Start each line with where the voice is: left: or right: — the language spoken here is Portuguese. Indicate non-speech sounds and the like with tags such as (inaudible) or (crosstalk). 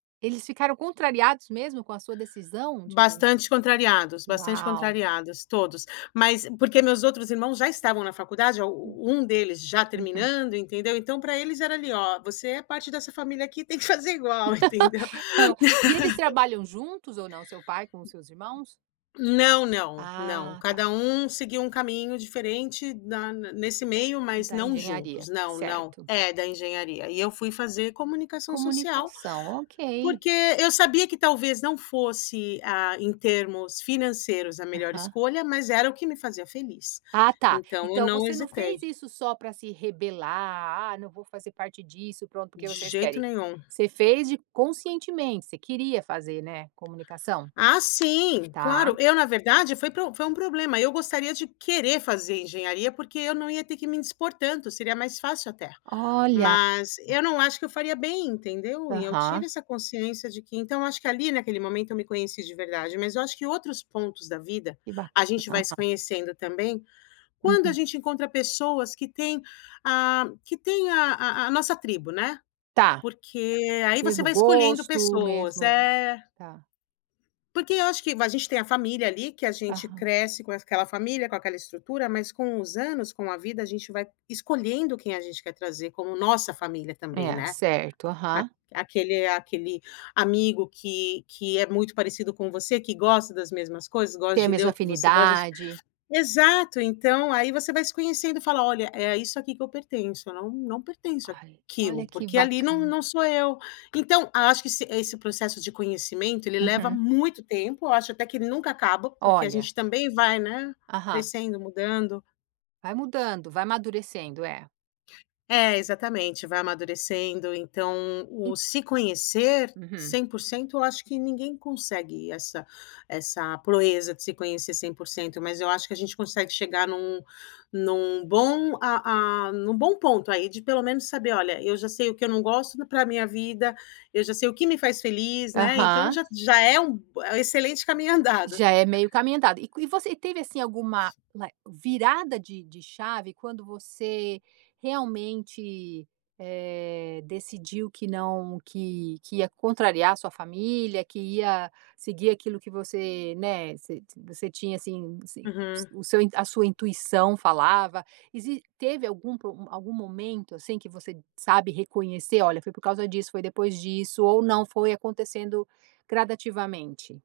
right: Eles ficaram contrariados mesmo? Com a sua decisão de
left: Bastante contrariados, bastante
right: Uau.
left: contrariados, todos. Mas porque meus outros irmãos já estavam na faculdade, a
right: Hum.
left: um deles já
right: Uhum.
left: terminando, entendeu? Então para eles era ali "Ó, você é parte dessa família aqui, tem que fazer igual", entendeu?
right: (laughs) Hã. E eles
left: (laughs)
right: trabalham juntos ou não? Seu pai com os seus irmãos?
left: Não, não, não.
right: Ah, tá.
left: Cada um seguiu um caminho diferente na n nesse meio mas
right: Da
left: não juntos,
right: engenharia,
left: não, não.
right: certo.
left: É, da Engenharia. E eu fui fazer Comunicação Social,
right: Comunicação, ok.
left: porque eu sabia que talvez não fosse, ah, em termos financeiros a melhor
right: Aham.
left: escolha, mas era o que me fazia feliz.
right: Ah tá.
left: Então eu
right: Então
left: não
right: você não
left: hesitei.
right: fez isso só para se rebelar, "Ah não vou fazer parte disso, pronto,
left: De
right: porque vocês
left: jeito
right: querem".
left: nenhum.
right: Você fez de conscientemente, você queria fazer, né, comunicação?
left: Ah sim,
right: Tá.
left: claro. Eu na verdade foi pro foi um problema, eu gostaria de querer fazer Engenharia, porque eu não ia ter que me indispor tanto, seria mais fácil, até.
right: Olha.
left: Mas eu não acho que eu faria bem, entendeu? E eu
right: Aham.
left: tive essa consciência de que então, eu acho que ali naquele momento eu me conheci de verdade. Mas eu acho que outros pontos da vida,
right: Que
left: a gente
right: bacana.
left: vai se conhecendo também, quando a
right: Uhum.
left: gente encontra pessoas que têm a que têm a a a nossa tribo, né.
right: Tá.
left: Porque aí você
right: Mesmo
left: vai escolhendo
right: gosto,
left: pessoas.
right: mesmo
left: É.
right: Tá.
left: Porque eu acho que va a gente tem a família ali que a gente
right: Aham.
left: cresce com es aquela família, com aquela estrutura, mas com os anos, com a vida, a gente vai escolhendo quem a gente quer trazer como nossa família também,
right: É,
left: né.
right: certo.
left: Aq
right: Aham.
left: aquele aquele amigo que que é muito parecido com você, que gosta das mesmas coisas, gosta
right: Ter a
left: de ler
right: mesma
left: o que você gosta.
right: afinidade.
left: Exato, então aí você vai se conhecendo e fala: "Olha, é isso aqui que eu pertenço, eu não não pertenço
right: Ai.
left: àquilo",
right: Olha que
left: porque ali não
right: bacana.
left: não sou eu". Então acho que se esse processo de conhecimento ele leva
right: Uhum.
left: muito tempo, acho até que nunca acaba, porque a
right: Olha.
left: gente também vai, né,
right: Aham.
left: crescendo, mudando.
right: Vai mudando, vai amadurecendo, é.
left: É, exatamente, vai amadurecendo. Então
right: En
left: o se conhecer
right: Uhum.
left: 100% eu acho que ninguém consegue essa essa proeza de se conhecer 100%, mas eu acho que a gente consegue chegar em um em um bom a a em um bom ponto aí de pelo menos saber: "Olha, eu já sei o que eu não gosto para minha vida, eu já sei o que me faz feliz", né, então
right: Aham.
left: já já é um b excelente caminho andado.
right: Já é meio caminho andado. E co e você e teve assim alguma, like virada de de chave quando você realmente, eh, decidiu que não que que ia contrariar a sua família, que ia seguir aquilo que você, né, você você tinha, assim assim,
left: Uhum.
right: o seu a sua intuição falava, e si teve algum pro algum momento, assim, que você sabe reconhecer, "Olha foi por causa disso, foi depois disso", ou não, foi acontecendo gradativamente?